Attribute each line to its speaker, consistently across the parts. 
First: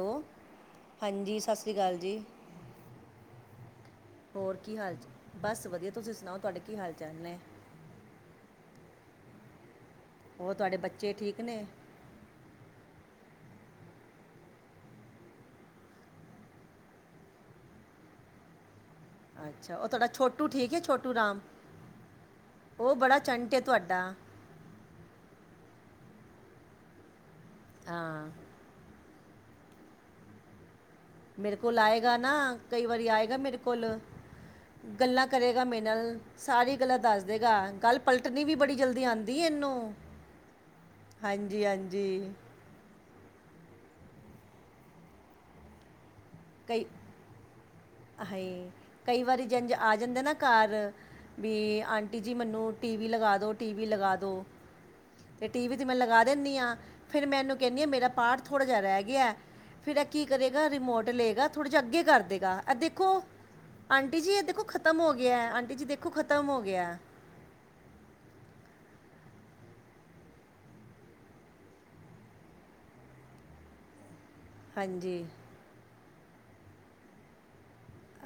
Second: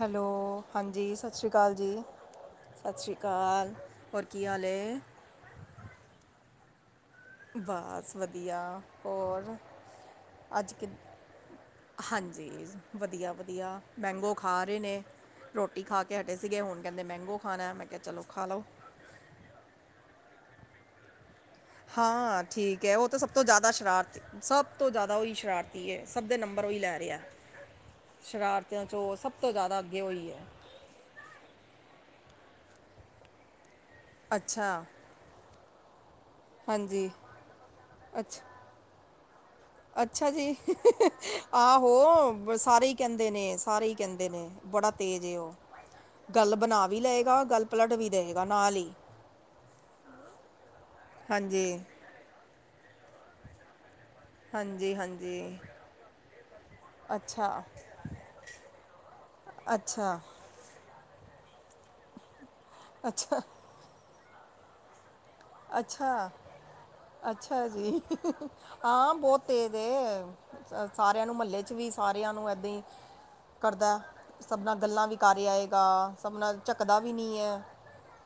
Speaker 1: Hello, ਹਾਂਜੀ ਸਸ਼ ਰੀ
Speaker 2: ਸਤਿ ਸ਼੍ਰੀ
Speaker 1: ਕਾਲ ਜੀ,
Speaker 2: ਅਕਾਲ
Speaker 1: ਸਸ਼ ਰੀ ਕਾਲ।
Speaker 2: ਹੋਰ ਕੀ ਹਾਲ ਚ, ਬਸ ਵਧੀਆ, ਤੁਸੀਂ ਸੁਣਾਓ ਤੁਹਾਡੇ ਕੀ ਹਾਲ- ਚਾਲ ਨੇ।
Speaker 1: ਬਾਸ ਵਧੀਆਂ, ਹੋਰ
Speaker 2: ਹੋਰ
Speaker 1: ਅੱਜ
Speaker 2: ਤੁਹਾਡੇ
Speaker 1: ਕਿ
Speaker 2: ਬੱਚੇ ਠੀਕ ਨੇ।
Speaker 1: ਹਾਂਜੀ, ਵਧੀਆ- ਵਧੀਆ ਮੈਂਗੋ ਖਾ ਰਹੇ ਨੇ। ਰੋਟੀ ਖਾ ਕੇ ਹਟੇ ਸੀਗੇ, ਹੁਣ ਕਹਿੰਦੇ ਮੈਂਗੋ ਖਾਣਾ, ਮੈਂ ਕਿਹਾ ਚਲੋ ਖਾ ਲੋ।
Speaker 2: ਅੱਛਾ, ਉਹ ਤੁਹਾਡਾ ਛੋਟੂ ਠੀਕ ਐ, ਛੋਟੂ ਰਾਮ।
Speaker 1: ਹਾਂ, ਠੀਕ ਐ, ਉਹ ਤਾਂ
Speaker 2: ਬੜਾ
Speaker 1: ਸਭ ਤੋਂ
Speaker 2: ਚੰਟ ਹੈ
Speaker 1: ਜਿਆਦਾ
Speaker 2: ਤੁਹਾਡਾ
Speaker 1: ਸ਼ਰਾਰਤੀ ਸਭ ਤੋਂ ਜਿਆਦਾ ਓਹੀ ਸ਼ਰਾਰਤੀ ਏ, ਸਭ ਦੇ ਨੰਬਰ ਓਹੀ ਲੈ ਰਿਐ,
Speaker 2: ਹਾਂ
Speaker 1: ਸ਼ਰਾਰ ਬੱਚਿਆਂ ਚੋਂ ਸਭ ਤੋਂ ਜਿਆਦਾ ਅੱਗੇ ਓਹੀ ਐ।
Speaker 2: ਮੇਰੇ ਕੋਲ ਆਏਗਾ ਨਾ, ਕਈ ਵਾਰੀ ਆਏਗਾ ਮੇਰੇ ਕੋਲ।
Speaker 1: ਅੱਛਾ।
Speaker 2: ਗੱਲਾਂ ਕਰੇਗਾ ਮੇਰੇ ਨਾਲ, ਸਾਰੀ ਗੱਲਾਂ
Speaker 1: ਹਾਂਜੀ
Speaker 2: ਦੱਸ ਦੇਗਾ, ਗੱਲ
Speaker 1: ਅੱਛਾ
Speaker 2: ਪਲਟਣੀ ਵੀ ਬੜੀ ਜਲਦੀ ਆਂਦੀ ਏ ਏਨੂੰ।
Speaker 1: ਅੱਛਾ ਜੀ, ਆਹੋ।
Speaker 2: ਹਾਂਜੀ
Speaker 1: ਵ ਸਾਰੇ ਈ ਕਹਿੰਦੇ ਨੇ, ਸਾਰੇ ਈ ਕਹਿੰਦੇ ਨੇ, ਬੜਾ ਤੇਜ਼ ਏ ਉਹ। ਗੱਲ
Speaker 2: ਕਈ
Speaker 1: ਬਣਾ ਵੀ ਲਏਗਾ ਗੱਲ ਪਲਟ ਵੀ ਦੇਵੇਗਾ
Speaker 2: ਹਾਏ,
Speaker 1: ਨਾਲ ਹੀ
Speaker 2: ਕਈ ਵਾਰੀ ਜੇੰਜ ਆ ਜਾਂਦੈ ਨਾ ਘਰ।
Speaker 1: ਹਾਂਜੀ
Speaker 2: ਵੀ ਆਂਟੀ ਜੀ ਮੈਨੂੰ ਟੀਵੀ ਲਗਾ ਦੋ, ਟੀਵੀ ਲਗਾ ਦੋ
Speaker 1: ਹਾਂਜੀ ਹਾਂਜੀ
Speaker 2: ਟੀ ਵੀ ਤੇ ਮੈਂ ਲਗਾ ਦੇਣੀ ਆਂ, ਫਿਰ ਮੈਂ ਇਹਨੂੰ
Speaker 1: ਅੱਛਾ
Speaker 2: ਕਹਿਣੀ ਆ ਮੇਰਾ ਪਾਠ ਥੋੜ੍ਹਾ ਜਾ ਰਹਿ ਗਿਐ।
Speaker 1: ਅੱਛਾ।
Speaker 2: ਰ ਰਿਮੋਟ ਲੇਗਾ, ਥੋੜਾ ਜਾ ਅੱਗੇ ਕਰ ਦੇਗਾ, ਐ ਦੇਖੋ
Speaker 1: ਅੱਛਾ
Speaker 2: ਆਂਟੀ ਜੀ, ਐ ਦੇਖੋ ਖ ਤਮ ਹੋ ਗਿਐ, ਆਂਟੀ ਜੀ ਦੇਖੋ
Speaker 1: ਅੱਛਾ
Speaker 2: ਖ਼ਤਮ ਹੋ ਗਿਐ।
Speaker 1: ਅੱਛਾ ਜੀ, ਹਾਂ ਬੌਤ ਤੇਜ ਏ। ਸ ਸਾਰਿਆਂ ਨੂੰ ਮੱਲੇ ਚ ਵੀ ਸਾਰਿਆਂ ਨੂੰ ਏਦਾਂ ਈ ਕਰਦਾ। ਸਭ ਨਾਲ ਗੱਲਾਂ ਵੀ
Speaker 2: ਹਾਂਜੀ
Speaker 1: ਕਰ ਆਏਗਾ, ਸਭ ਨਾਲ ਝਕਦਾ ਵੀ ਨੀ ਏ।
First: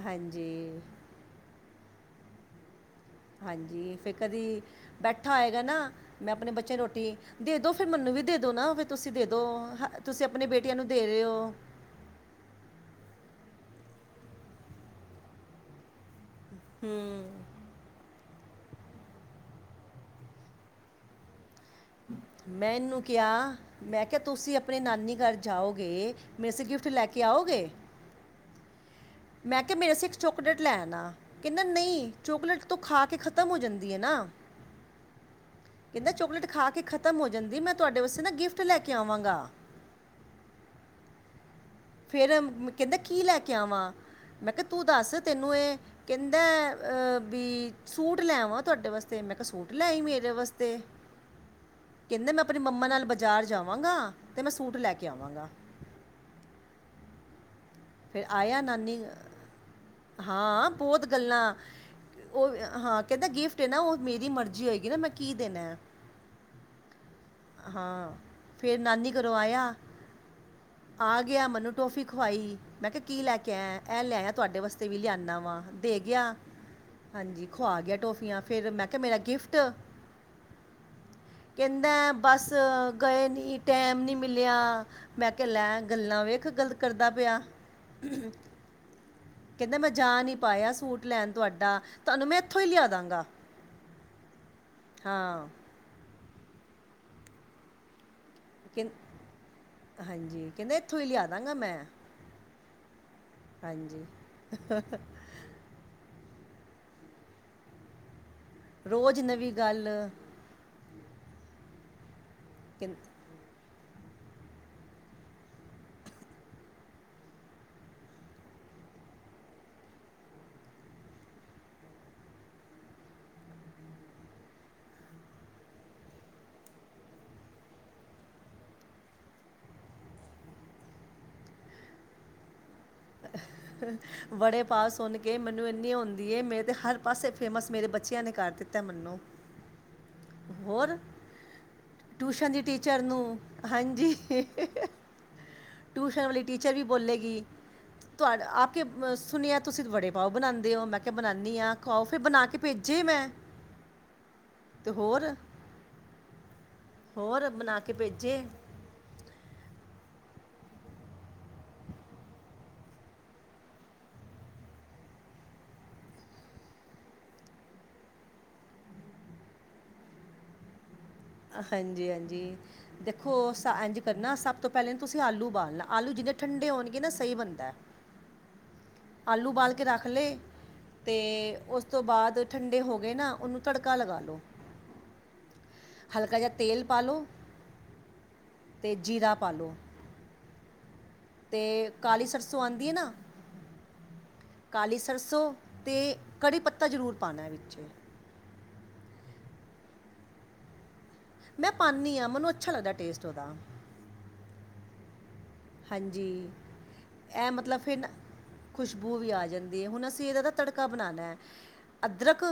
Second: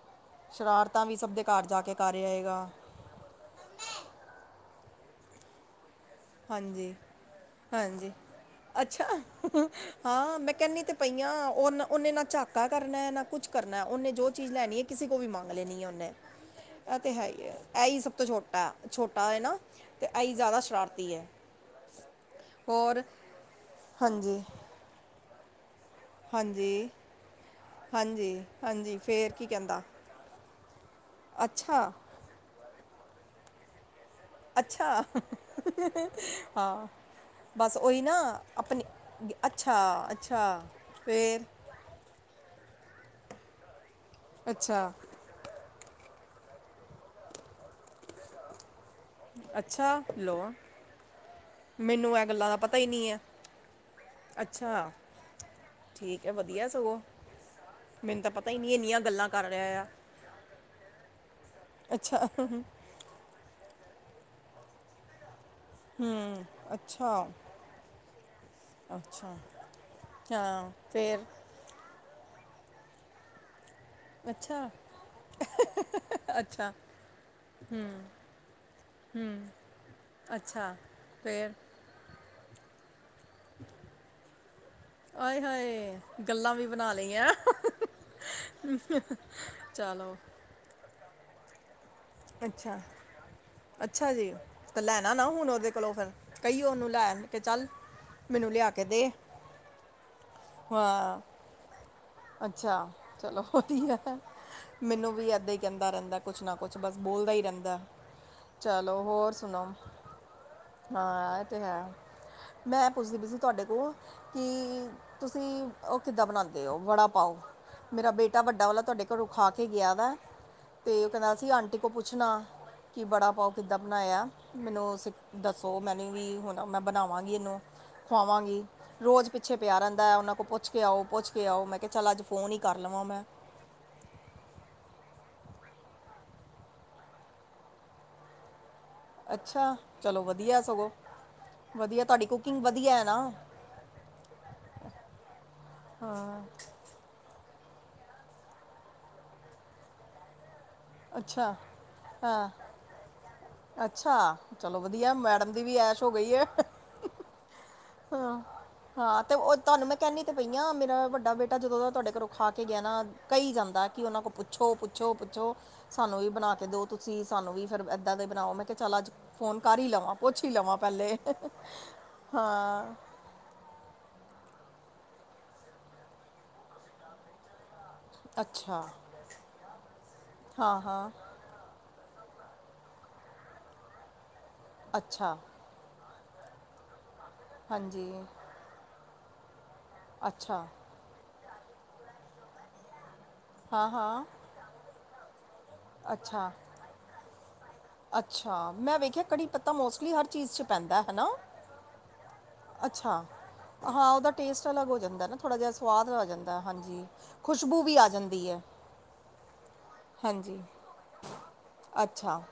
Speaker 2: ਹਾਂਜੀ
Speaker 1: ਸ਼ਰਾਰਤਾਂ ਵੀ ਸਭ ਦੇ ਘਰ ਜਾਂ ਕੇ ਕਰ ਆਏਗਾ।
Speaker 2: ਹਾਂਜੀ, ਫ਼ਿਰ ਕਦੀ ਬੈਠਾ ਹੋਏਗਾ ਨਾ ਮੈਂ ਆਪਣੇ ਬੱਚੇ ਦੀ
Speaker 1: ਹਾਂਜੀ
Speaker 2: ਰੋਟੀ ਦੇ, ਦੋ ਫੇਰ
Speaker 1: ਹਾਂਜੀ
Speaker 2: ਮੈਨੂੰ ਵੀ ਦੇ ਦੋ ਨਾ ਫੇਰ
Speaker 1: ਅੱਛਾ
Speaker 2: ਤੁਸੀਂ ਦੇ ਦੋ, ਹ ਤੁਸੀਂ
Speaker 1: ਹਾਂ
Speaker 2: ਅਪਣੀ
Speaker 1: ਮੈਂ
Speaker 2: ਬੇਟੀਆਂ
Speaker 1: ਕਹਿੰਦੀ
Speaker 2: ਨੂੰ
Speaker 1: ਤੇ
Speaker 2: ਦੇ ਰਹੇ
Speaker 1: ਪਈਆਂ
Speaker 2: ਹੋ
Speaker 1: ਔਨ ਔਨੇ ਨਾ ਝਾ ਕਾ ਕਰਨਾ ਨਾ ਕੁਛ ਕਰਨਾ। ਔਨੇ ਜੋ ਚੀਜ਼ ਲੈਣੀ ਏ ਕਿਸੇ ਕੋਲ ਵੀ ਮੰਗ ਲੈਣੀ ਏ ਔਨੇ। ਐ ਤੇ ਹੈ ਈ ਐ, ਐਈ ਸਭ ਤੋਂ ਛੋਟਾ, ਛੋਟਾ ਏ ਨਾ ਤੇ ਐਈ ਜਾਦਾ ਸ਼ਰਾਰਤੀ ਏ।
Speaker 2: ਮੈਂ ਐਨੂੰ ਕਿਆ, ਮੈਂ ਕਿਆ
Speaker 1: ਹਾਂਜੀ
Speaker 2: ਤੁਸੀਂ ਅਪਣੇ ਨਾਨੀ ਘਰ ਜਾਓਗੇ। ਮੇਰੇ ਸੇ ਗਿਫਟ
Speaker 1: ਹਾਂਜੀ
Speaker 2: ਲੈ ਕੇ ਆਓਗੇ।
Speaker 1: ਹਾਂਜੀ। ਹਾਂਜੀ, ਫੇਰ। ਕੀ
Speaker 2: ਮੈਂ ਕਿਆ
Speaker 1: ਕਹਿੰਦਾ
Speaker 2: ਮੇਰੇ ਸੇ ਇੱਕ ਚੋਕਲੇਟ ਲੈ ਆਣਾ, ਕੈੰਦਾ
Speaker 1: ਅੱਛਾ
Speaker 2: ਨਹੀਂ। ਚੋਕਲੇਟ ਤੋਂ ਖਾ ਕੇ ਖ਼ਤਮ ਹੋ ਜਾਂਦੀ ਏਨਾ।
Speaker 1: ਅੱਛਾ।
Speaker 2: ਖਾ ਕੇ
Speaker 1: ਹਾਂ,
Speaker 2: ਖਤਮ ਹੋ ਜਾਂਦੀ ਮੈਂ
Speaker 1: ਬਸ ਓਹੀ
Speaker 2: ਤੁਹਾਡੇ
Speaker 1: ਨਾ
Speaker 2: ਵਾਸਤੇ ਗਿਫਟ ਲੈ
Speaker 1: ਅਪਣੀ,
Speaker 2: ਕੇ ਆਵਾਂਗਾ
Speaker 1: ਅੱਛਾ ਹਾਂ, ਅੱਛਾ ਫੇਰ।
Speaker 2: ਫੇਰ ਮ ਕੈੰਦੈ ਕੀ ਲੈ ਕੇ ਆਵਾਂ? ਮੈਂ ਕਿਆ ਤੂੰ
Speaker 1: ਅੱਛਾ
Speaker 2: ਦੱਸ। ਤੈਨੂੰ ਏ, ਕਹਿੰਦਾ ਅਹ ਬੀ ਸੂਟ ਲੈਵਾਂ ਤੁਹਾਡੇ ਵਾਸ ਤੇ ਮੈਂ ਕਿਹਾ ਸੂਟ ਲੈ ਆਈ
Speaker 1: ਅੱਛਾ
Speaker 2: ਮੇਰੇ
Speaker 1: ਲੋ
Speaker 2: ਵਸਤੇ।
Speaker 1: ਮੈਨੂੰ ਇਹ
Speaker 2: ਕਹਿੰਦਾ ਮੈਂ
Speaker 1: ਗੱਲਾਂ ਦਾ
Speaker 2: ਅਪਣੀ
Speaker 1: ਪਤਾ ਹੀ
Speaker 2: ਮੰਮਾ ਨਾਲ
Speaker 1: ਨਹੀਂ ਹੈ
Speaker 2: ਬਾਜ਼ਾਰ ਜਾਵਾਂਗਾ ਤੇ ਮੈਂ ਸੂਟ
Speaker 1: ਅੱਛਾ
Speaker 2: ਲੈ ਕੇ ਆਵਾਂਗਾ।
Speaker 1: ਠੀਕ ਐ ਵਧੀਆ ਸਗੋਂ, ਮੈਨੂੰ
Speaker 2: ਫਿਰ
Speaker 1: ਤਾਂ ਪਤਾ ਈ
Speaker 2: ਆਇਆ
Speaker 1: ਨੀ ਇੰਨੀਆਂ
Speaker 2: ਨਾਨੀ
Speaker 1: ਗੱਲਾਂ ਕਰ ਰਿਹਾ ਆ।
Speaker 2: ਹਾਂ, ਬੌਤ ਗੱਲਾਂ।
Speaker 1: ਅੱਛਾ
Speaker 2: ਓਹ ਹਾਂ ਕੈੰਦਾ ਗਿਫਟ ਟੇ ਨਾ ਔਹ ਮੇਰੀ ਮਰਜ਼ੀ ਹੋਏਗੀ ਨਾ ਮੈਂ ਕੀ ਦੇਣਾ।
Speaker 1: ਹੂੰ, ਅੱਛਾ।
Speaker 2: ਹਾਂ, ਫੇਰ ਨਾਨੀ ਘਰੋਂ
Speaker 1: ਅੱਛਾ
Speaker 2: ਆਇਆਂ,
Speaker 1: ਹਾਂ
Speaker 2: ਆ
Speaker 1: ਫੇਰ
Speaker 2: ਗਿਆ ਮਨੂੰ ਟੋਫੀ ਖਵਾਈ, ਮੈਂ ਕਿਹਾ ਕੀ ਲੈ ਕੇ ਆਇਆ? ਇਹ ਲਿਆਵਾ ਤੁਹਾਡੇ
Speaker 1: ਅੱਛਾ
Speaker 2: ਵਾਸਤੇ ਵੀ ਲਿਆਣਾ ਵਾ, ਦੇ ਗਿਆ।
Speaker 1: ਅੱਛਾ
Speaker 2: ਹਾਂਜੀ, ਖੁਆ ਗਿਆ ਟੋਫੀਆਂ। ਫੇਰ ਮੈਂ ਕਿਆ ਮੇਰਾ ਗਿਫਟ।
Speaker 1: ਅੱਛਾ, ਫੇਰ?
Speaker 2: ਕੈੰਦਾ, ਬੱਸ ਗਏ ਨੀ। ਈ ਟੈਮ ਨੀ ਮਿਲਿਆ। ਮੈਂ
Speaker 1: ਆਏ
Speaker 2: ਕਿਹਾ ਲੈ
Speaker 1: ਹਾਏ
Speaker 2: ਗੱਲਾਂ ਵੇਖ
Speaker 1: ਵੀ
Speaker 2: ਗਲ
Speaker 1: ਬਣਾ
Speaker 2: ਕਰਦਾ
Speaker 1: ਲਈਆਂ
Speaker 2: ਪਿਆ। ਹੂੰ, ਕੈੰਦਾ ਮੈਂ ਜਾ
Speaker 1: ਚਲੋ
Speaker 2: ਨੀ ਪਾਇਆ ਸੂਟ ਲੈਣ ਤੁਹਾਡਾ। ਤੁਹਾਨੂੰ ਮੈਂ ਇੱਥੋਂ ਹੀ
Speaker 1: ਅੱਛਾ,
Speaker 2: ਲਿਆ ਦਾਂਗਾ
Speaker 1: ਅੱਛਾ ਜੀ। ਤਾਂ ਲੈਣਾ ਨਾ
Speaker 2: ਹਾਂ
Speaker 1: ਹੁਣ ਓਹਦੇ ਕੋਲੋ ਫਿਰ ਕਈ ਉਹਨੂੰ ਲੈਨ ਚੱਲ। ਮੈਨੂੰ ਲਿਆ ਕੇ
Speaker 2: ਕਹਿੰ-
Speaker 1: ਦੇ, ਹਾਂ।
Speaker 2: ਕਹਿਣਾ ਮੈਂ।
Speaker 1: ਅੱਛਾ। ਚਲੋ ਵਧੀਆ
Speaker 2: ਹਾਂਜੀ
Speaker 1: ਏ, ਮੈਨੂੰ ਵੀ ਇੱਦਾਂ ਕਹਿੰਦਾ ਰਹਿੰਦਾ ਕੁਛ ਨਾ ਕੁਛ ਬਸ ਬੋਲਦਾ ਹੀ ਰਹਿੰਦਾ। ਚਲੋ
Speaker 2: ਰੋਜ਼
Speaker 1: ਹੋਰ
Speaker 2: ਨਵੀਂ
Speaker 1: ਸੁਣਾਓ।
Speaker 2: ਗੱਲ
Speaker 1: ਹਾਂ ਇਹ ਤੇ ਹੈ, ਮੈਂ
Speaker 2: ਕਹਿੰ-
Speaker 1: ਪੁੱਛਦੀ ਪਈ ਸੀ ਤੁਹਾਡੇ ਕੋਲ ਕਿ ਤੁਸੀਂ ਉਹ ਕਿੱਦਾਂ ਬਣਾਂਦੇ ਹੋ ਬੜਾ ਪਾਓ, ਮੇਰਾ ਬੇਟਾ ਵੱਡਾ ਵਾਲਾ ਤੁਹਾਡੇ ਘਰੋਂ ਖਾ ਕੇ ਗਿਆ ਵਾ। ਤੇ ਉਹ ਕਹਿੰਦਾ ਸੀ, ਆਂਟੀ ਕੋਲ ਪੁੱਛਣਾ ਕਿ ਬੜਾ ਪਾਓ ਕਿੱਦਾਂ ਬਣਾਇਆ ਮੈਨੂੰ। ਦੱਸੋ ਮੈਨੂੰ ਵੀ ਹੁਣ ਮੈਂ ਬਣਾਵਾਂਗੀ ਮੈਂ ਇਹਨੂੰ। ਖਵਾਵਾਂਗੀ ਰੋਜ਼ ਪਿੱਛੇ ਪਿਆ ਰਹਿੰਦਾ ਐ, ਉਹਨਾਂ ਕੋਲ ਪੁੱਛ ਕੇ ਆਓ, ਪੁੱਛ ਕੇ ਆਓ ਮੈਂ ਕਿਹਾ ਚੱਲ ਅੱਜ ਫੋਨ ਹੀ ਕਰ ਲਵਾਂ ਮੈਂ।
Speaker 2: ਬੜੇ ਪਾ ਸੁਣ ਕੇ ਮੈਨੂੰ ਇੰਨੀ ਹੁੰਦੀ ਐ, ਮੇਰੇ ਹਰ ਪਾਸੇ ਫੇਮਸ ਮੇਰੇ ਬੱਚਿਆਂ ਨੇ ਕਰ ਦਿੱਤੇ। ਤਾਂ ਮੈਨੂੰ।
Speaker 1: ਅੱਛਾ, ਚਲੋ ਵਧੀਆ ਸਗੋਂ।
Speaker 2: ਹੋਰ
Speaker 1: ਵਧੀਆ ਤੁਹਾਡੀ
Speaker 2: ਟਿਊਸ਼ਨ ਦੀ
Speaker 1: ਕੁਕਿੰਗ ਵਧੀਆ
Speaker 2: ਟੀਚਰ
Speaker 1: ਹੈ
Speaker 2: ਨੂੰ
Speaker 1: ਨਾ
Speaker 2: ਹਾਂਜੀ। ਟੂਸ਼ਨ ਵਾਲੀ ਟੀਚਰ ਵੀ। ਬੋਲੇਗੀ ਤੁਹਾਡ ਆ ਕੇ ਸੁਣਿਐ ਤੁਸੀਂ ਵੜੇ ਪਾਓ ਬਣਾਦੇ ਔ, ਮੈਂ। ਕੇ
Speaker 1: ਅੱਛਾ
Speaker 2: ਬਣਾਨੀ ਆਂ, ਖਵਾਔ ਫਿਰ ਬਣਾ
Speaker 1: ਹਾਂ
Speaker 2: ਕੇ ਭੇਜੇ ਮੈਂ।
Speaker 1: ਅੱਛਾ, ਚਲੋ
Speaker 2: ਤੇ
Speaker 1: ਵਧੀਆ
Speaker 2: ਹੋਰ
Speaker 1: ਮੈਡਮ ਦੀ ਵੀ ਐਸ਼ ਹੋ ਗਈ ਐ।
Speaker 2: ਹੋਰ ਬਣਾ ਕੇ ਭੇਜੇ।
Speaker 1: ਹਾਂ ਤੇ ਉਹ ਤੁਹਾਨੂੰ ਮੈਂ ਕਹਿੰਦੀ ਤਾਂ ਪਈ ਹਾਂ ਮੇਰਾ ਵੱਡਾ ਬੇਟਾ ਜਦੋਂ ਦਾ ਤੁਹਾਡੇ ਘਰੋਂ ਖਾ ਕੇ ਗਿਆ ਨਾ। ਕਹੀ ਜਾਂਦਾ ਕਿ ਉਹਨਾਂ ਕੋਲ ਪੁੱਛੋ ਪੁੱਛੋ ਪੁੱਛੋ। ਸਾਨੂੰ ਵੀ ਬਣਾ ਕੇ ਦਿਓ ਤੁਸੀਂ ਸਾਨੂੰ ਵੀ ਫਿਰ ਏਦਾਂ ਦੇ ਬਣਾਓ ਮੈਂ ਕਿਹਾ ਚੱਲ ਅੱਜ। ਫੋਨ ਕਰ ਹੀ ਲਵਾਂ ਪੁੱਛ ਹੀ ਲਵਾਂ ਪਹਿਲੇ।
Speaker 2: ਹਾਂਜੀ ਹਾਂਜੀ
Speaker 1: ਹਾਂ
Speaker 2: ਦੇਖ। ਇੰਝ ਕਰਨਾ ਸਭ ਤੋਂ ਪਹਿਲਾਂ ਤੁਸੀਂ ਆਲੂ ਉਬਾਲਣਾ ਆਲੂ ਜਿੰਨੇ ਠੰਡੇ ਹੋਣਗੇ ਨਾ ਸਹੀ ਬਣਦਾ।
Speaker 1: ਅੱਛਾ।
Speaker 2: ਆਲੂ ਉਬਾਲ ਕੇ ਰੱਖ ਲੈ
Speaker 1: ਹਾਂ ਹਾਂ
Speaker 2: ਅਤੇ ਉਸ। ਉਸ ਤੋਂ ਬਾਅਦ ਠੰਡੇ ਹੋ ਗਏ ਨਾ ਉਹਨੂੰ ਤੜਕਾ ਲਗਾ ਲੋੋ।
Speaker 1: ਅੱਛਾ।
Speaker 2: ਹਲਕਾ ਜਿਹਾ ਤੇਲ ਪਾ ਲਓ।
Speaker 1: ਹਾਂਜੀ।
Speaker 2: ਤੇ ਜ਼ੀਰਾ ਪਾ ਲਓ।
Speaker 1: ਅੱਛਾ।
Speaker 2: ਤੇ ਕਾਲੀ ਸਰਸੋਂ ਆਉਂਦੀ ਹੈ ਨਾ।
Speaker 1: ਹਾਂ ਹਾਂ।
Speaker 2: ਕਾਲੀ ਸਰਸੋਂ ਅਤੇ
Speaker 1: ਅੱਛਾ
Speaker 2: ਕੜ੍ਹੀ ਪੱਤਾ ਜ਼ਰੂਰ ਪਾਉਣਾ ਵਿੱਚ।
Speaker 1: ਅੱਛਾ ਮੈਂ ਵੇਖਿਆ ਕੜੀ ਪੱਤਾ ਮੋਸਟਲੀ ਹਰ ਚੀਜ਼ ਚ ਪੈਂਦਾ ਹੈਨਾ।
Speaker 2: ਮੈਂ ਪਾਨੀ ਹਾਂ ਮੈਨੂੰ। ਲੱਗਦਾ
Speaker 1: ਅੱਛਾ
Speaker 2: ਟੇਸਟ ਉਹਦਾ
Speaker 1: ਹਾਂ, ਉਹਦਾ ਟੇਸਟ ਅਲੱਗ ਹੋ ਜਾਂਦਾ ਨਾ। ਥੋੜ੍ਹਾ ਜਿਹਾ ਸਵਾਦ ਆ
Speaker 2: ਹਾਂਜੀ
Speaker 1: ਜਾਂਦਾ ਹਾਂਜੀ
Speaker 2: ਇਹ ਮਤਲਬ
Speaker 1: ਖੁਸ਼ਬੂ
Speaker 2: ਫਿਰ
Speaker 1: ਵੀ ਆ
Speaker 2: ਨਾ
Speaker 1: ਜਾਂਦੀ ਹੈ।
Speaker 2: ਖੁਸ਼ਬੂ ਵੀ ਆ ਜਾਂਦੀ ਹੈ। ਹੁਣ ਅਸੀਂ ਇਹਦਾ
Speaker 1: ਹਾਂਜੀ
Speaker 2: ਤੜਕਾ ਬਣਾਉਦੇ ਆ
Speaker 1: ਅੱਛਾ
Speaker 2: ਅਦਰਕ।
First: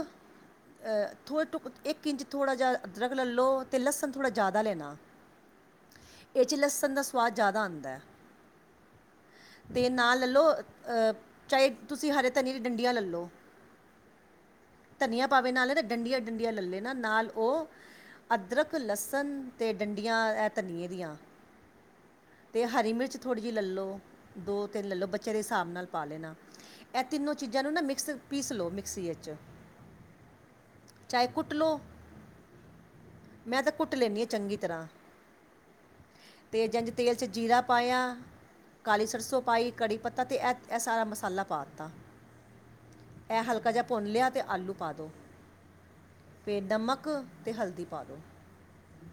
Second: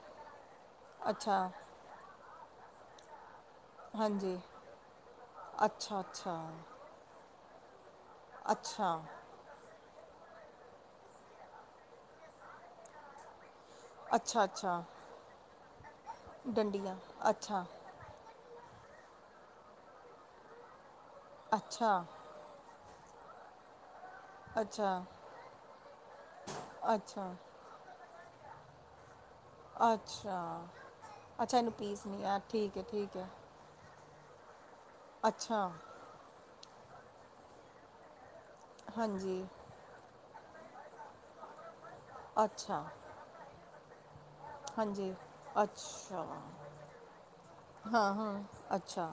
Speaker 2: ਅਹ
Speaker 1: ਅੱਛਾ
Speaker 2: ਥੋੜ੍ਹਾ ਇੱਕ ਇੰਚ ਥੋੜਾ ਜਿਹਾ ਅਦਰਕ ਲੈਲੋ। ਤੇ ਲੱਸਣ ਥੋੜਾ
Speaker 1: ਹਾਂਜੀ
Speaker 2: ਜ਼ਿਆਦਾ ਲੈਣਾ,
Speaker 1: ਅੱਛਾ ਅੱਛਾ
Speaker 2: ਇਹ 'ਚ ਲਸਣ ਦਾ ਸਵਾਦ ਜ਼ਿਆਦਾ ਆਉਦਾ।
Speaker 1: ਅੱਛਾ।
Speaker 2: ਦੇ ਨਾਲ ਲੈ ਲਓ ਚਾਹੇ ਤੁਸੀਂ ਹਰੇ ਧਨੀਏ ਦੀ ਡੰਡੀਆਂ ਲੈ ਲਉ।
Speaker 1: ਅੱਛਾ ਅੱਛਾ
Speaker 2: ਧਨੀਆ ਭਾਵੇ ਨਾ ਲੇ ਨਾ ਡੰਡੀਆਂ ਡੰਡੀਆਂ ਲੱਲੇ ਨਾ ਨਾਲ ਉਹ। ਅਦਰਕ, ਲਸਣ ਤੇ ਡੰਡੀਆਂ, ਐਹ ਧਨੀਏ ਦੀਆਂ
Speaker 1: ਅੱਛਾ
Speaker 2: ਤੇ ਹਰੀ ਮਿਰਚ ਥੋੜ੍ਹੀ ਜਿਹੀ ਲੈ ਲਓ, ਦੋ -ਤਿੰਨ ਲੈ
Speaker 1: ਅੱਛਾ
Speaker 2: ਲਓ, ਬਚਿਆ ਦੇ ਹਿਸਾਬ ਨਾਲ ਪਾ ਲੈਣਾ, ਇਹ ਤਿੰਨੋ
Speaker 1: ਅੱਛਾ
Speaker 2: ਚੀਜ਼ਾਂ ਇਹਨੂੰ ਨਾ ਮਿਕਸ ਪੀਸ ਲਓ ਮਿਕਸੀ ਵਿੱਚ।
Speaker 1: ਅੱਛਾ-
Speaker 2: ਚਾਹੇ ਕੁੱਟ
Speaker 1: ਅੱਛਾ ਇਹਨੂੰ
Speaker 2: ਲਓ
Speaker 1: ਪੀਸ ਨੀ, ਆ ਠੀਕ ਹੈ- ਠੀਕ ਹੈ।
Speaker 2: ਮੈਂ ਤਾਂ ਕੁੱਟ ਲੈਂਦੀ ਹਾਂ ਚੰਗੀ ਤਰ੍ਹਾਂ।
Speaker 1: ਅੱਛਾ।
Speaker 2: ਤੇ ਜੰਜ ਤੇਲ 'ਚ ਜੀਰਾ ਪਾਇਆ, ਕਾਲੀ ਸਰਸੋਂ
Speaker 1: ਹਾਂਜੀ
Speaker 2: ਪਾਈ ਕੜੀ ਪੱਤਾ ਤੇ ਐਹ, ਐਹ ਸਾਰਾ ਮਸਾਲਾ ਪਾ ਦਿੱਤਾ
Speaker 1: ਅੱਛਾ
Speaker 2: ਇਹ ਹਲਕਾ ਜਿਹਾ ਭੁੰਨ ਲਿਆ ਤੇ ਆਲੂ ਪਾ ਦੋ,
Speaker 1: ਹਾਂਜੀ
Speaker 2: ਫਿਰ ਨਮਕ ਤੇ ਹਲਦੀ ਪਾ
Speaker 1: ਹਾਂ-
Speaker 2: ਦਿਓ
Speaker 1: ਹਾਂ ਅੱਛਾ,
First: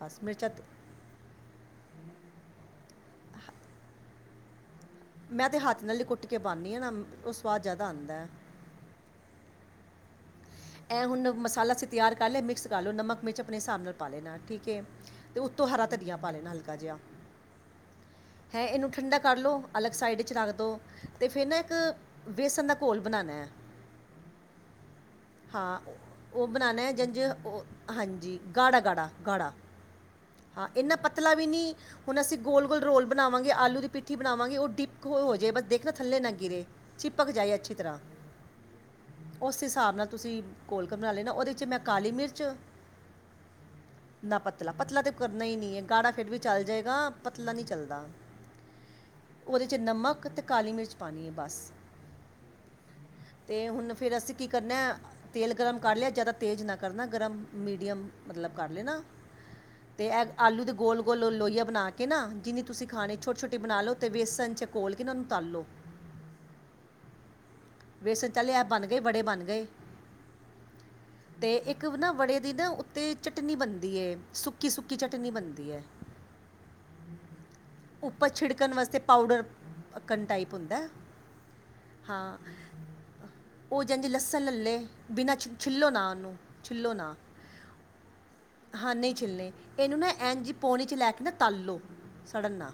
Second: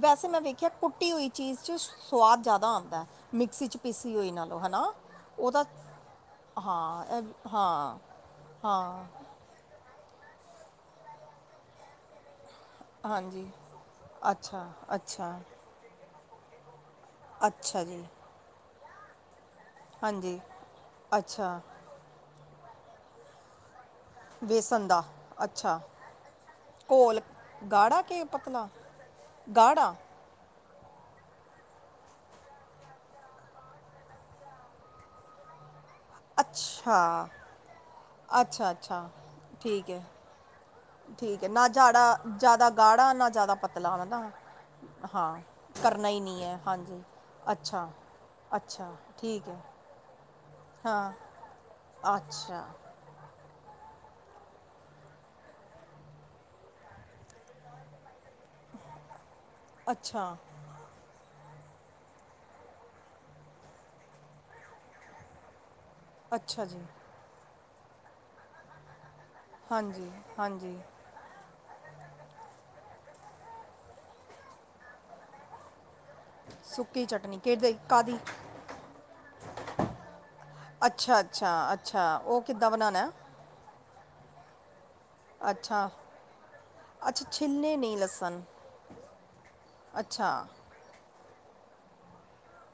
Speaker 2: ਬਸ
Speaker 1: ਮੈਂ
Speaker 2: ਮਿਰਚਾਂ ਤੇ-
Speaker 1: ਵੇਖਿਆ ਕੁੱਟੀ ਹੋਈ ਚੀਜ਼ 'ਚ ਸਵਾਦ ਜ਼ਿਆਦਾ ਆਉਂਦਾ ਹੈ, ਮਿਕਸੀ 'ਚ ਪੀਸੀ ਹੋਈ ਨਾਲੋਂ, ਹਨਾ
Speaker 2: ਮੈਂ ਤੇ
Speaker 1: ਉਹਦਾ
Speaker 2: ਹੱਥ ਨਾਲ ਹੀ ਕੁੱਟ ਕੇ ਪਾਉਂਦੀ ਹਾਂ ਨਾ ਉਹ ਸਵਾਦ ਜ਼ਿਆਦਾ ਆਉਂਦਾ ਐ
Speaker 1: ਹਾਂ
Speaker 2: ਐਂ, ਹੁਣ ਮਸਾਲਾ ਅਸੀਂ ਤਿਆਰ ਕਰ ਲਿਆ। ਮਿਕਸ ਕਰ ਲੋ ਨਮਕ ਮਿਰਚ
Speaker 1: ਹਾਂਜੀ
Speaker 2: ਆਪਣੇ ਹਿਸਾਬ ਨਾਲ ਪਾ ਲੈਣਾ
Speaker 1: ਅੱਛਾ
Speaker 2: ਠੀਕ ਐ
Speaker 1: ਅੱਛਾ
Speaker 2: ਅਤੇ ਤੂੰ ਹਰਾ ਧਨੀਆ ਪਾ ਲੈਣਾ ਹਲਕਾ ਜਿਹਾ
Speaker 1: ਅੱਛਾ ਜੀ
Speaker 2: ਹੈਂ ਇਹਨੂੰ ਠੰਡਾ ਕਰ ਲਉ। ਅਲੱਗ ਸਾਈਡ ਵਿੱਚ
Speaker 1: ਹਾਂਜੀ
Speaker 2: ਰੱਖ ਲਉ ਤੇ ਫਿਰ ਨਾ
Speaker 1: ਅੱਛਾ
Speaker 2: ਇੱਕ। ਵੇਸਣ ਦਾ ਘੋਲ ਬਣਾਉਣਾ ਹੈ।
Speaker 1: ਵੇਸਣ ਦਾ।
Speaker 2: ਹਾਂ
Speaker 1: ਅੱਛਾ
Speaker 2: ਉਹ ਬਣਾਉਣਾ ਹੈ ਜੰਝ
Speaker 1: ਘੋਲ
Speaker 2: ਉਹ
Speaker 1: ਗਾੜਾ ਕਿ
Speaker 2: ਹਾਂਜੀ
Speaker 1: ਪਤਲਾ
Speaker 2: ਗਾੜਾ ਗਾੜਾ ਗਾੜਾ। ਹਾਂ ਇੰਨਾ ਪਤਲਾ ਵੀ ਨਹੀਂ। ਹੁਣ ਅਸੀਂ ਗੋਲ- ਗੋਲ ਰੋਲ ਬਣਾਵਾਂਗੇ, ਆਲੂ ਦੀ ਪਿੱਠੀ ਬਣਾਵਾਂਗੇ, ਉਹ ਡਿਪ ਹੋ ਜੇ ਬ ਦੇ ਨਾ ਥੱਲੇ ਨਾ ਗਿਰੇ,
Speaker 1: ਅੱਛਾ
Speaker 2: ਚਿਪਕ ਜਾਏ ਅੱਛੀ ਤਰ੍ਹਾਂ,
Speaker 1: ਅੱਛਾ ਅੱਛਾ
Speaker 2: ਉਸ
Speaker 1: ਠੀਕ
Speaker 2: ਹਿਸਾਬ
Speaker 1: ਹੈ
Speaker 2: ਨਾਲ ਤੁਸੀਂ ਘੋਲਕੇ ਬਣਾ ਲੈ ਨਾ,
Speaker 1: ਠੀਕ ਹੈ
Speaker 2: ਉਹਦੇ 'ਚ ਮੈਂ ਕਾਲੀ
Speaker 1: ਜਾੜਾ
Speaker 2: ਮਿਰਚ,
Speaker 1: ਜ਼ਿਆਦਾ ਗਾੜਾ ਨਾ ਜ਼ਿਆਦਾ ਪਤਲਾ ਹੈ ਨਾ
Speaker 2: ਨਮਕ ਪਤਲਾ ਤੇ
Speaker 1: ਹਾਂ
Speaker 2: ਕਰਨਾ ਹੀ ਨਹੀਂ ਹੈ।
Speaker 1: ਕਰਨਾ
Speaker 2: ਗਾੜਾ
Speaker 1: ਹੀ
Speaker 2: ਫਿਰ ਵੀ
Speaker 1: ਨਹੀਂ ਹੈ
Speaker 2: ਚੱਲ
Speaker 1: ਹਾਂਜੀ
Speaker 2: ਜਾਏਗਾ, ਪਤਲਾ ਨਹੀਂ
Speaker 1: ਅੱਛਾ
Speaker 2: ਚੱਲਦਾ।
Speaker 1: ਅੱਛਾ ਠੀਕ ਹੈ
Speaker 2: ਉਹਦੇ 'ਚ ਨਮਕ ਤੇ ਕਾਲੀ ਮਿਰਚ
Speaker 1: ਹਾਂ
Speaker 2: ਪਾਉਣੀ ਏ ਬਸ,
Speaker 1: ਅੱਛਾ
Speaker 2: ਤੇ ਹੁਣ ਫੇਰ ਅਸੀਂ ਕੀ ਕਰਨਾ ਤੇਲ ਗਰਮ ਕਰ ਲਿਆ, ਜ਼ਿਆਦਾ ਤੇਜ਼ ਨਾ ਕਰਨਾ ਗਰਮ, ਮੀਡੀਅਮ। ਮਤਲਬ ਕਰ ਲੈ ਨਾ, ਤੇ ਇਹ
Speaker 1: ਅੱਛਾ
Speaker 2: ਆਲੂ ਦੇ ਗੋਲ ਲੋ ਲੋਹੀਆ ਬਣਾ ਕੇ ਨਾ, ਜਿੰਨੀ ਤੁਸੀਂ ਖਾਣੇ, ਛੋਟੀ -ਛੋਟੀ ਬਣਾ ਲਉ ਤੇ ਬੇਸਨ 'ਚ ਘੋਲ ਕੇ ਨਾ ਉਹਨਾਂ ਨੂੰ ਤਲ ਲਓ
Speaker 1: ਅੱਛਾ ਜੀ
Speaker 2: ਵੇਸਣ ਚੱਲ, ਐਹ ਬਣ ਗਏ ਬੜੇ ਬਣ ਗਏ
Speaker 1: ਹਾਂਜੀ, ਹਾਂਜੀ
Speaker 2: ਤੇ ਇੱਕ ਨਾ ਵੜੇ ਦੀ ਨਾ ਉੱਤੇ, ਚਟਨੀ ਬਣਦੀ ਹੈ, ਸੁੱਕੀ- ਸੁੱਕੀ ਚਟਨੀ ਬਣਦੀ ਹੈ
Speaker 1: ਸੁੱਕੀ ਚਟਨੀ [unintelligible] ਕਾਹਦੀ
Speaker 2: ਛਿੜਕਣ ਵਾਸਤੇ ਪਾਊਡਰ ਕੰਨ ਟਾਈਪ ਹੁੰਦਾ ਹੈ।
Speaker 1: ਅੱਛਾ, ਅੱਛਾ, ਅੱਛਾ ਉਹ ਕਿੱਦਾਂ ਬਨਾਣਾ।
Speaker 2: ਓ ਜੇ ਲੱਸਣ ਲੈਲੇ ਬਿਨਾਂ ਛ ਛਿੱਲੋ
Speaker 1: ਅੱਛਾ
Speaker 2: ਨਾ ਓਨੂੰ ਛਿੱਲੋ ਨਾ।
Speaker 1: ਅੱਛਾ ਛਿੱਲਣੇ ਨਹੀਂ ਲਸਣ
Speaker 2: ਹਾਂ ਨਹੀਂ ਛਿੱਲਣੇ ਇਹਨੂੰ ਨਾ
Speaker 1: ਅੱਛਾ
Speaker 2: ਇਂਜ ਈ ਪਾਉਣੀ 'ਚ ਲੈ ਕੇ ਨਾ ਤਲ ਲੋ ਸੜਨ ਨਾਲ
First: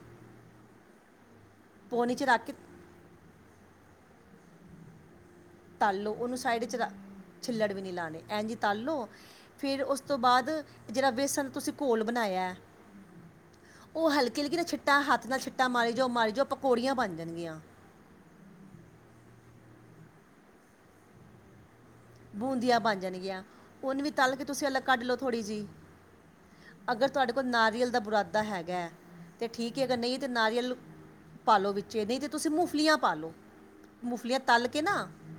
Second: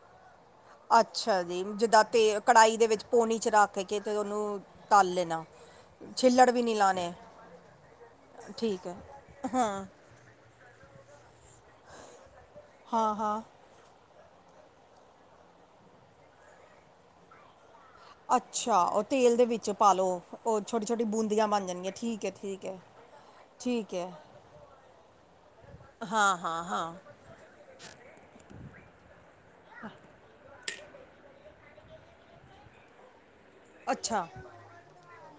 Speaker 1: ਅੱਛਾ ਜੀ ਜਿੱਦਾਂ ਤੇਲ ਕੜਾਈ ਦੇ ਵਿੱਚ ਪੋਣੀ ਚ ਰੱਖ ਕੇ ਤੇ ਉਹਨੂੰ ਤਲ ਲੈਣਾ
Speaker 2: ਤਲ ਲੋ ਉਹਨੂੰ
Speaker 1: ਛਿੱਲੜ ਵੀ
Speaker 2: ਸਾਈਡ
Speaker 1: ਨਹੀਂ
Speaker 2: ਚ
Speaker 1: ਲਾਉਣੇ
Speaker 2: ਛਿੱਲੜ ਵੀ ਨੀ ਲਾਉਣੇ ਐਂ ਜੀ ਤਲ
Speaker 1: ਠੀਕ ਹੈ
Speaker 2: ਲੋ ਫਿਰ ਉਸ ਉਸ ਤੋਂ ਬਾਅਦ ਜਿਹੜਾ ਵੇਸਣ ਤੁਸੀਂ ਘੋਲ ਬਣਾਇਆ ਐ
Speaker 1: ਹਾਂ ਹਾਂ
Speaker 2: ਉਹ ਹਲਕੀ ਹਲਕੀ ਨਾ ਛਿੱਟਾ ਹੱਥ ਨਾਲ ਛਿੱਟਾ ਮਾਰੀ ਜਾਓ ਮਾਰੀ ਜਾਓ ਪਕੌੜੀਆਂ ਬਣ ਜਾਣਗੀਆਂ
Speaker 1: ਅੱਛਾ ਉਹ ਤੇਲ ਦੇ ਵਿੱਚ ਪਾ ਲੋ ਉਹ ਛੋਟੀ ਛੋਟੀ ਬੂੰਦੀਆਂ ਬਣ ਜਾਣਗੀਆਂ ਠੀਕ ਹੈ ਠੀਕ ਹੈ
Speaker 2: ਬੂੰਦੀਆਂ ਬਣ ਜਾਣਗੀਆਂ
Speaker 1: ਠੀਕ
Speaker 2: ਉਹਨੂੰ
Speaker 1: ਹੈ
Speaker 2: ਵੀ ਤਲ ਕੇ ਤੁਸੀਂ ਅਲੱਗ ਕੱਢ ਲਓ ਥੋੜ੍ਹੀ ਜਿਹੀ
Speaker 1: ਹਾਂ ਹਾਂ ਹਾਂ
Speaker 2: ਅਗਰ ਤੁਆਡੇ ਕੋਲ ਨਾਰੀਅਲ ਦਾ ਬੁਰਾਦਾ ਹੈਗਾ, ਐ ਤੇ ਠੀਕ ਏ ਅਗਰ ਨਈਤੇ ਨਾਰੀਅਲ ਪਾਾਲੋ ਵਿੱਚ ਨਹੀਂ ਤੇ ਤੁਸੀਂ ਮੂੰਗਫਲੀਆਂ ਪਾਲੋ
Speaker 1: ਅੱਛਾ
Speaker 2: ਮੁਗਫਲੀਆਂ ਤਲ ਕੇ ਨਾ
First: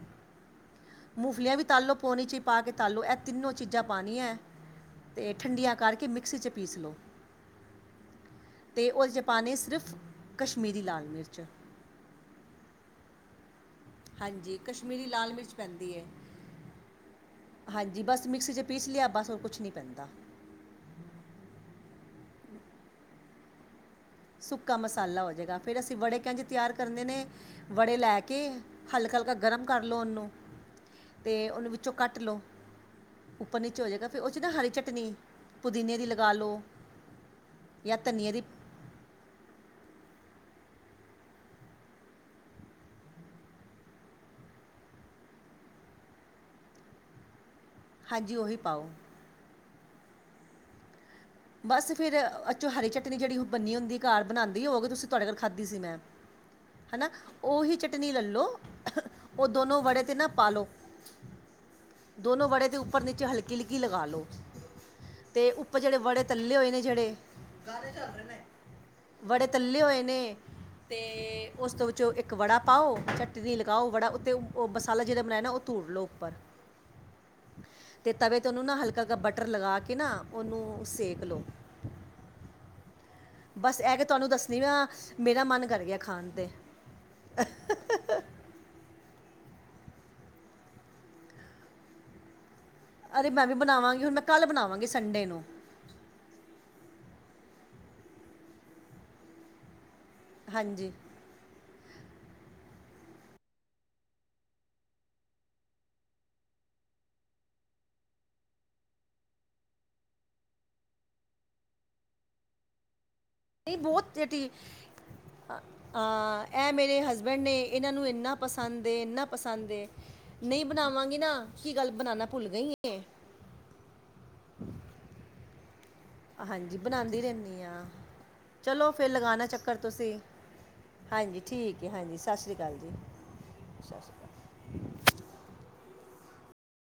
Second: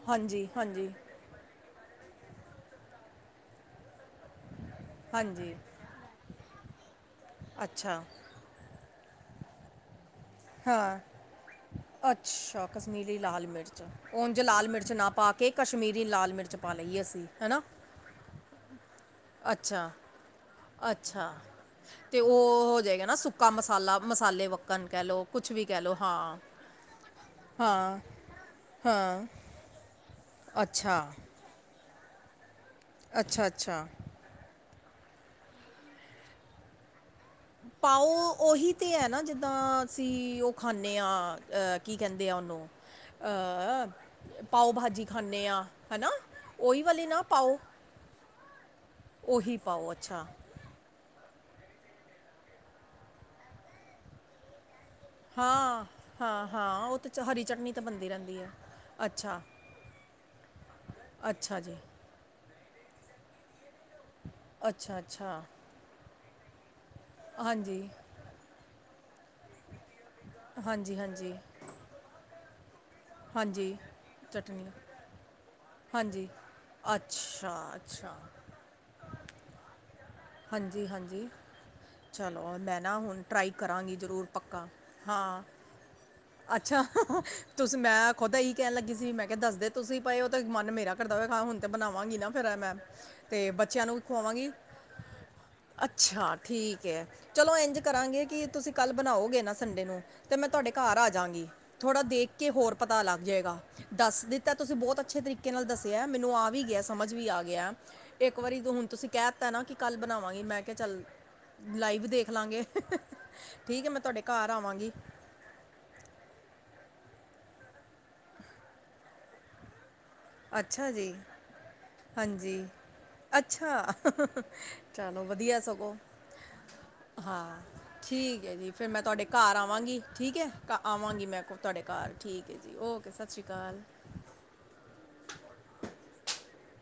Speaker 1: ਹਾਂਜੀ ਹਾਂਜੀ
Speaker 2: ਮੂੰਗਫਲੀਆਂ ਵੀ ਤਲ ਲੋ ਪੋਣੀ ਚ ਪਾ ਕੇ ਤਲੋ ਇਹ ਤਿੰਨੋਂ ਚੀਜ਼ਾਂ ਪਾਉਣੀਆਂ ਅਤੇ ਇਹ
Speaker 1: ਹਾਂਜੀ
Speaker 2: ਠੰਡੀਆਂ ਕਰਕੇ ਮਿਕਸੀ 'ਚ ਪੀਸ ਲਉ
Speaker 1: ਅੱਛਾ
Speaker 2: ਅਤੇ ਉਹਦੇ ਚ ਪਾਉਣੇ ਸਿਰਫ ਕਸ਼ਮੀਰੀ
Speaker 1: ਹਾਂ
Speaker 2: ਲਾਲ ਮਿਰਚ
Speaker 1: ਅੱਛਾ ਕਸ਼ਮੀਰੀ ਲਾਲ ਮਿਰਚ। ਉੰਝ
Speaker 2: ਹਾਂਜੀ
Speaker 1: ਲਾਲ ਮਿਰਚ
Speaker 2: ਕਸ਼ਮੀਰੀ
Speaker 1: ਨਾ ਪਾ
Speaker 2: ਲਾਲ
Speaker 1: ਕੇ
Speaker 2: ਮਿਰਚ ਪੈਂਦੀ
Speaker 1: ਕਸ਼ਮੀਰੀ
Speaker 2: ਹੈ
Speaker 1: ਲਾਲ ਮਿਰਚ ਪਾ ਲਈਏ ਅਸੀ।
Speaker 2: ਹਾਂਜੀ ਬਸ ਮਿਕਸੀ ਚ ਪੀਸ ਲਿਆ ਬਸ। ਹੋਰ ਕੁਝ ਨਹੀਂ
Speaker 1: ਅੱਛਾ,
Speaker 2: ਪੈਂਦਾ
Speaker 1: ਅੱਛਾ ਅਤੇ ਉਹ ਹੋ ਜਾਏਗਾ ਨਾ ਸੁੱਕਾ ਮਸਾਲਾ। ਮਸਾਲੇ
Speaker 2: ਸੁੱਕਾ
Speaker 1: ਵੱਕਣ ਕਹਿ
Speaker 2: ਮਸਾਲਾ
Speaker 1: ਲਓ
Speaker 2: ਹੋ
Speaker 1: ਕੁਛ
Speaker 2: ਜਾਏਗਾ
Speaker 1: ਵੀ
Speaker 2: ਫੇਰ
Speaker 1: ਕਹਿ ਲਓ
Speaker 2: ਅਸੀਂ ਵੜੇ ਕਹਿ
Speaker 1: ਹਾਂ
Speaker 2: ਕੇ ਤਿਆਰ ਕਰਨੇ ਨੇ ਵੜੇ
Speaker 1: ਹਾਂ
Speaker 2: ਲੈ ਕੇ ਹਲਕਾ, ਹਲਕਾ। ਗਰਮ ਕਰ ਲਓ ਉਹਨੂੰ।
Speaker 1: ਅੱਛਾ।
Speaker 2: ਅਤੇ ਉਹਨੂੰ ਵਿੱਚੋਂ ਕੱਟ ਲਉ
Speaker 1: ਅੱਛਾ
Speaker 2: ਉੱਪਰ ਨੀਚੇ
Speaker 1: ਅੱਛਾ
Speaker 2: ਹੋ ਜਾਵੇਗਾ। ਫਿਰ ਉਹ 'ਚ ਨਾ ਹਰੀ ਚਟਨੀ ਪੁਦੀਨੇ ਦੀ ਲਗਾ ਲਉ।
Speaker 1: ਪਾਓ ਉਹੀ। ਤੇ ਹੈ ਨਾ ਜਿੱਦਾਂ ਅਸੀਂ ਉਹ ਖਾਂਦੇ ਹਾਂ ਅਹ ਕੀ ਕਹਿੰਦੇ ਆ ਉਹਨੂੰ। ਆ ਪਾਓ ਭਾਜੀ ਖਾਂਨੇ ਆ, ਹੈਨਾ ਉਓਹੀ ਵਾਲੇ ਨਾ ਪਾਓ
Speaker 2: ਹਾਂਜੀ ਉਹੀ ਪਾਓ
Speaker 1: ਉਹੀ ਪਾਓ ਅੱਛਾ।
Speaker 2: ਬਸ ਫੇਰ ਅਚੋਂ ਹਰੀ ਚਟਨੀ ਜਿਹੜੀ ਉਹ ਬਨੀ ਹੁੰਦੀ ਆ ਘਰ ਬਣਾਉਂਦੀ ਹੋ ਗੇ ਤੁਸੀਂ ਤੁਹਾਡੇ ਕੋਲ ਖਾਧੀ ਸੀ
Speaker 1: ਹਾਂ
Speaker 2: ਮੈਂ
Speaker 1: ਹਾਂ ਹਾਂ
Speaker 2: ਹੈ
Speaker 1: ਉਹ
Speaker 2: ਨਾ
Speaker 1: ਤੇ ਚ- ਹਰੀ
Speaker 2: ਉਹੀ
Speaker 1: ਤਾਂ ਬੰਦੀ
Speaker 2: ਚਟਨੀ ਲੈ
Speaker 1: ਰਹਿੰਦੀ
Speaker 2: ਲਉ
Speaker 1: ਹੈ ਅੱਛਾ
Speaker 2: ਉਹ ਦੋਨੋ ਵੜੇ ਤੇ ਨਾ ਪਾਲੋ
Speaker 1: ਅੱਛਾ ਜੀ।
Speaker 2: ਦੋਨੋ ਬੜੇ ਦੇ ਉੱਪਰ ਨੀਚੇ, ਹਲਕੀ ਹਲਕੀ ਲਗਾ ਲੋ
Speaker 1: ਅੱਛਾ, ਅੱਛਾ।
Speaker 2: ਪਰ ਜਿਹੜੇ ਬੜੇ ਤੱਲੇ ਹੋਏ ਨੇ, ਜਿਹੜੇ
Speaker 1: ਹਾਂਜੀ
Speaker 2: ਬੜੇ ਤੱਲੇ ਹੋਏ ਨੇ
Speaker 1: ਹਾਂਜੀ
Speaker 2: ਤੇ
Speaker 1: ਹਾਂਜੀ
Speaker 2: ਉਸ ਤੋਂ ਵਿੱਚੋਂ ਇੱਕ ਵੜਾ ਪਾਓ, ਚੱਟਨੀ
Speaker 1: ਹਾਂਜੀ
Speaker 2: ਲਗਾਓ ਵੜਾ ਉੱਤੇ ਉਹ
Speaker 1: ਚਟਨੀ
Speaker 2: ਬ ਮਸਾਲਾ ਜਿਹੜੇ ਬਨਾਯਾ ਨਾ, ਔ ਧੁੜ ਲੋ
Speaker 1: ਹਾਂਜੀ
Speaker 2: ੳਪਰ,
Speaker 1: ਅੱਛਾ
Speaker 2: ਤੇ
Speaker 1: ਅੱਛਾ
Speaker 2: ਤਵੇ ਤਾਂ ਉਹਨੂੰ ਨਾ, ਹਲਕਾ ਹਲਕਾ ਬਟਰ ਲਗਾ ਕੇ ਨਾ ਉਹਨੂੰ
Speaker 1: ਹਾਂਜੀ,
Speaker 2: ਸੇਕ
Speaker 1: ਹਾਂਜੀ,
Speaker 2: ਲਓ
Speaker 1: ਚਲੋ ਮੈਂ ਨਾ ਹੁਣ ਟਰਾਈ
Speaker 2: ਬਸ
Speaker 1: ਕਰਾਂਗੀ,
Speaker 2: ਇਹ ਕਿ
Speaker 1: ਜ਼ਰੂਰ
Speaker 2: ਤੁਹਾਨੂੰ ਦੱਸਣੀ
Speaker 1: ਪੱਕਾ
Speaker 2: ਵਾ
Speaker 1: ਹਾਂ
Speaker 2: ਮੇਰਾ ਮਨ ਕਰ ਗਿਆ, ਖਾਣ ਤੇ
Speaker 1: ਅੱਛਾ, ਤੁਸੀ ਮੈਂ ਖੁਦਾ ਹੀ ਕਹਿਣ ਲੱਗੀ ਸੀ, ਮੈਂ ਕਿਹਾ ਦੱਸਦੇ ਤੁਸੀਂ ਭਏ ਉਹ ਤੇ, ਮਨ ਮੇਰਾ ਕਰਦਾ ਹੋ ਹੁਣ ਤੇ ਬਣਾਵਾਂਗੀ ਨਾ ਫਿਰ ਮੈਂ
Speaker 2: ਅਰੇ ਮੈਂ
Speaker 1: ਤੇ
Speaker 2: ਵੀ
Speaker 1: ਬੱਚਿਆਂ ਨੂੰ
Speaker 2: ਬਣਾਵਾਂਗੀ, ਹੁਣ ਮੈਂ ਕੱਲ੍ਹ
Speaker 1: ਖਵਾਵਾਂਗੀ
Speaker 2: ਬਣਾਵਾਂਗੀ ਸੰਡੇ ਨੂੰ
Speaker 1: ਅੱਛਾ ਠੀਕ ਹੈ, ਚਲੋ ਇੰਝ ਕਰਾਂਗੇ, ਕਿ ਤੁਸੀਂ ਕੱਲ ਬਣਾਓਗੇ ਨਾ ਸੰਡੇ ਨੂੰ ਤੇ ਮੈਂ ਤੁਹਾਡੇ
Speaker 2: ਹਾਂਜੀ
Speaker 1: ਘਰ ਆ ਜਾਂਗੀ, ਥੋੜ੍ਹਾ ਦੇਖ ਕੇ ਹੋਰ ਪਤਾ ਲੱਗ ਜਾਯੇਗਾ। ਦੱਸ ਦਿੱਤਾ, ਤੁਸੀਂ ਬਹੁਤ ਅੱਛੇ ਤਰੀਕੇ ਨਾਲ ਦੱਸਿਆ, ਮੈਨੂੰ ਆ ਵੀ ਗਿਆ ਸਮਝ ਵੀ ਆ ਗਿਆ। ਇੱਕ ਵਾਰੀ ਹੁਣ ਤੁਸੀਂ ਕਹਿ ਦਿੱਤਾ ਨਾ ਕਿ ਕੱਲ੍ਹ ਬਣਾਵਾਂਗੀ, ਮੈਂ ਕਿਹਾ ਚੱਲ ਲਾਈਵ ਦੇਖਲਾਗੇ,
Speaker 2: ਨਹੀਂ
Speaker 1: ਠੀਕ ਹੈ, ਮੈਂ
Speaker 2: ਬਹੁਤ
Speaker 1: ਤੁਹਾਡੇ
Speaker 2: ਜਿਹੜੀ
Speaker 1: ਘਰ ਆਵਾਂਗੀ।
Speaker 2: ਹਾਂ, ਇਹ ਮੇਰੇ ਹਸਬੈਂਡ ਨੇ, ਇਹਨਾਂ ਨੂੰ ਇੰਨਾ ਪਸੰਦ ਏ, ਇੰਨਾ ਪਸੰਦ ਏ ਨਹੀਂ
Speaker 1: ਅੱਛਾ ਜੀ
Speaker 2: ਬਣਾਵਾਂਗੇ ਨਾ ਕੀ, ਗੱਲ ਬਣਾਾਨਾ ਭੁੱਲ
Speaker 1: ਹਾਂਜੀ
Speaker 2: ਗਈ ਏ
Speaker 1: ਅੱਛਾ, ਚਲੋ ਵਧੀਆ ਸਗੋਂ।
Speaker 2: ਹਾਂਜੀ ਬਣਾਉਂਦੀ
Speaker 1: ਹਾਂ,
Speaker 2: ਰਹਿੰਦੀ
Speaker 1: ਠੀਕ ਹੈ ਜੀ, ਫਿਰ
Speaker 2: ਚਲੋ
Speaker 1: ਮੈਂ ਤੁਹਾਡੇ
Speaker 2: ਲਗਾਉਣਾ
Speaker 1: ਘਰ
Speaker 2: ਚੱਕਰ
Speaker 1: ਆਵਾਂਗੀ,
Speaker 2: ਤੁਸੀਂ
Speaker 1: ਠੀਕ ਹੈ ਘ ਆਵਾਂਗੀ
Speaker 2: ਹਾਂਜੀ
Speaker 1: ਮੈਂ ਕੋ ਤੁਹਾਡੇ
Speaker 2: ਠੀਕ ਹੈ
Speaker 1: ਘਰ,
Speaker 2: ਹਾਂਜੀ ਸਤਿ
Speaker 1: ਠੀਕ
Speaker 2: ਸ਼੍ਰੀ
Speaker 1: ਹੈ ਜੀ,
Speaker 2: ਅਕਾਲ
Speaker 1: ਔ ਕੇ ਸਤਿ ਸ਼੍ਰੀ ਅਕਾਲ।
Speaker 2: ਸ਼੍ਰੀ ਅਕਾਲ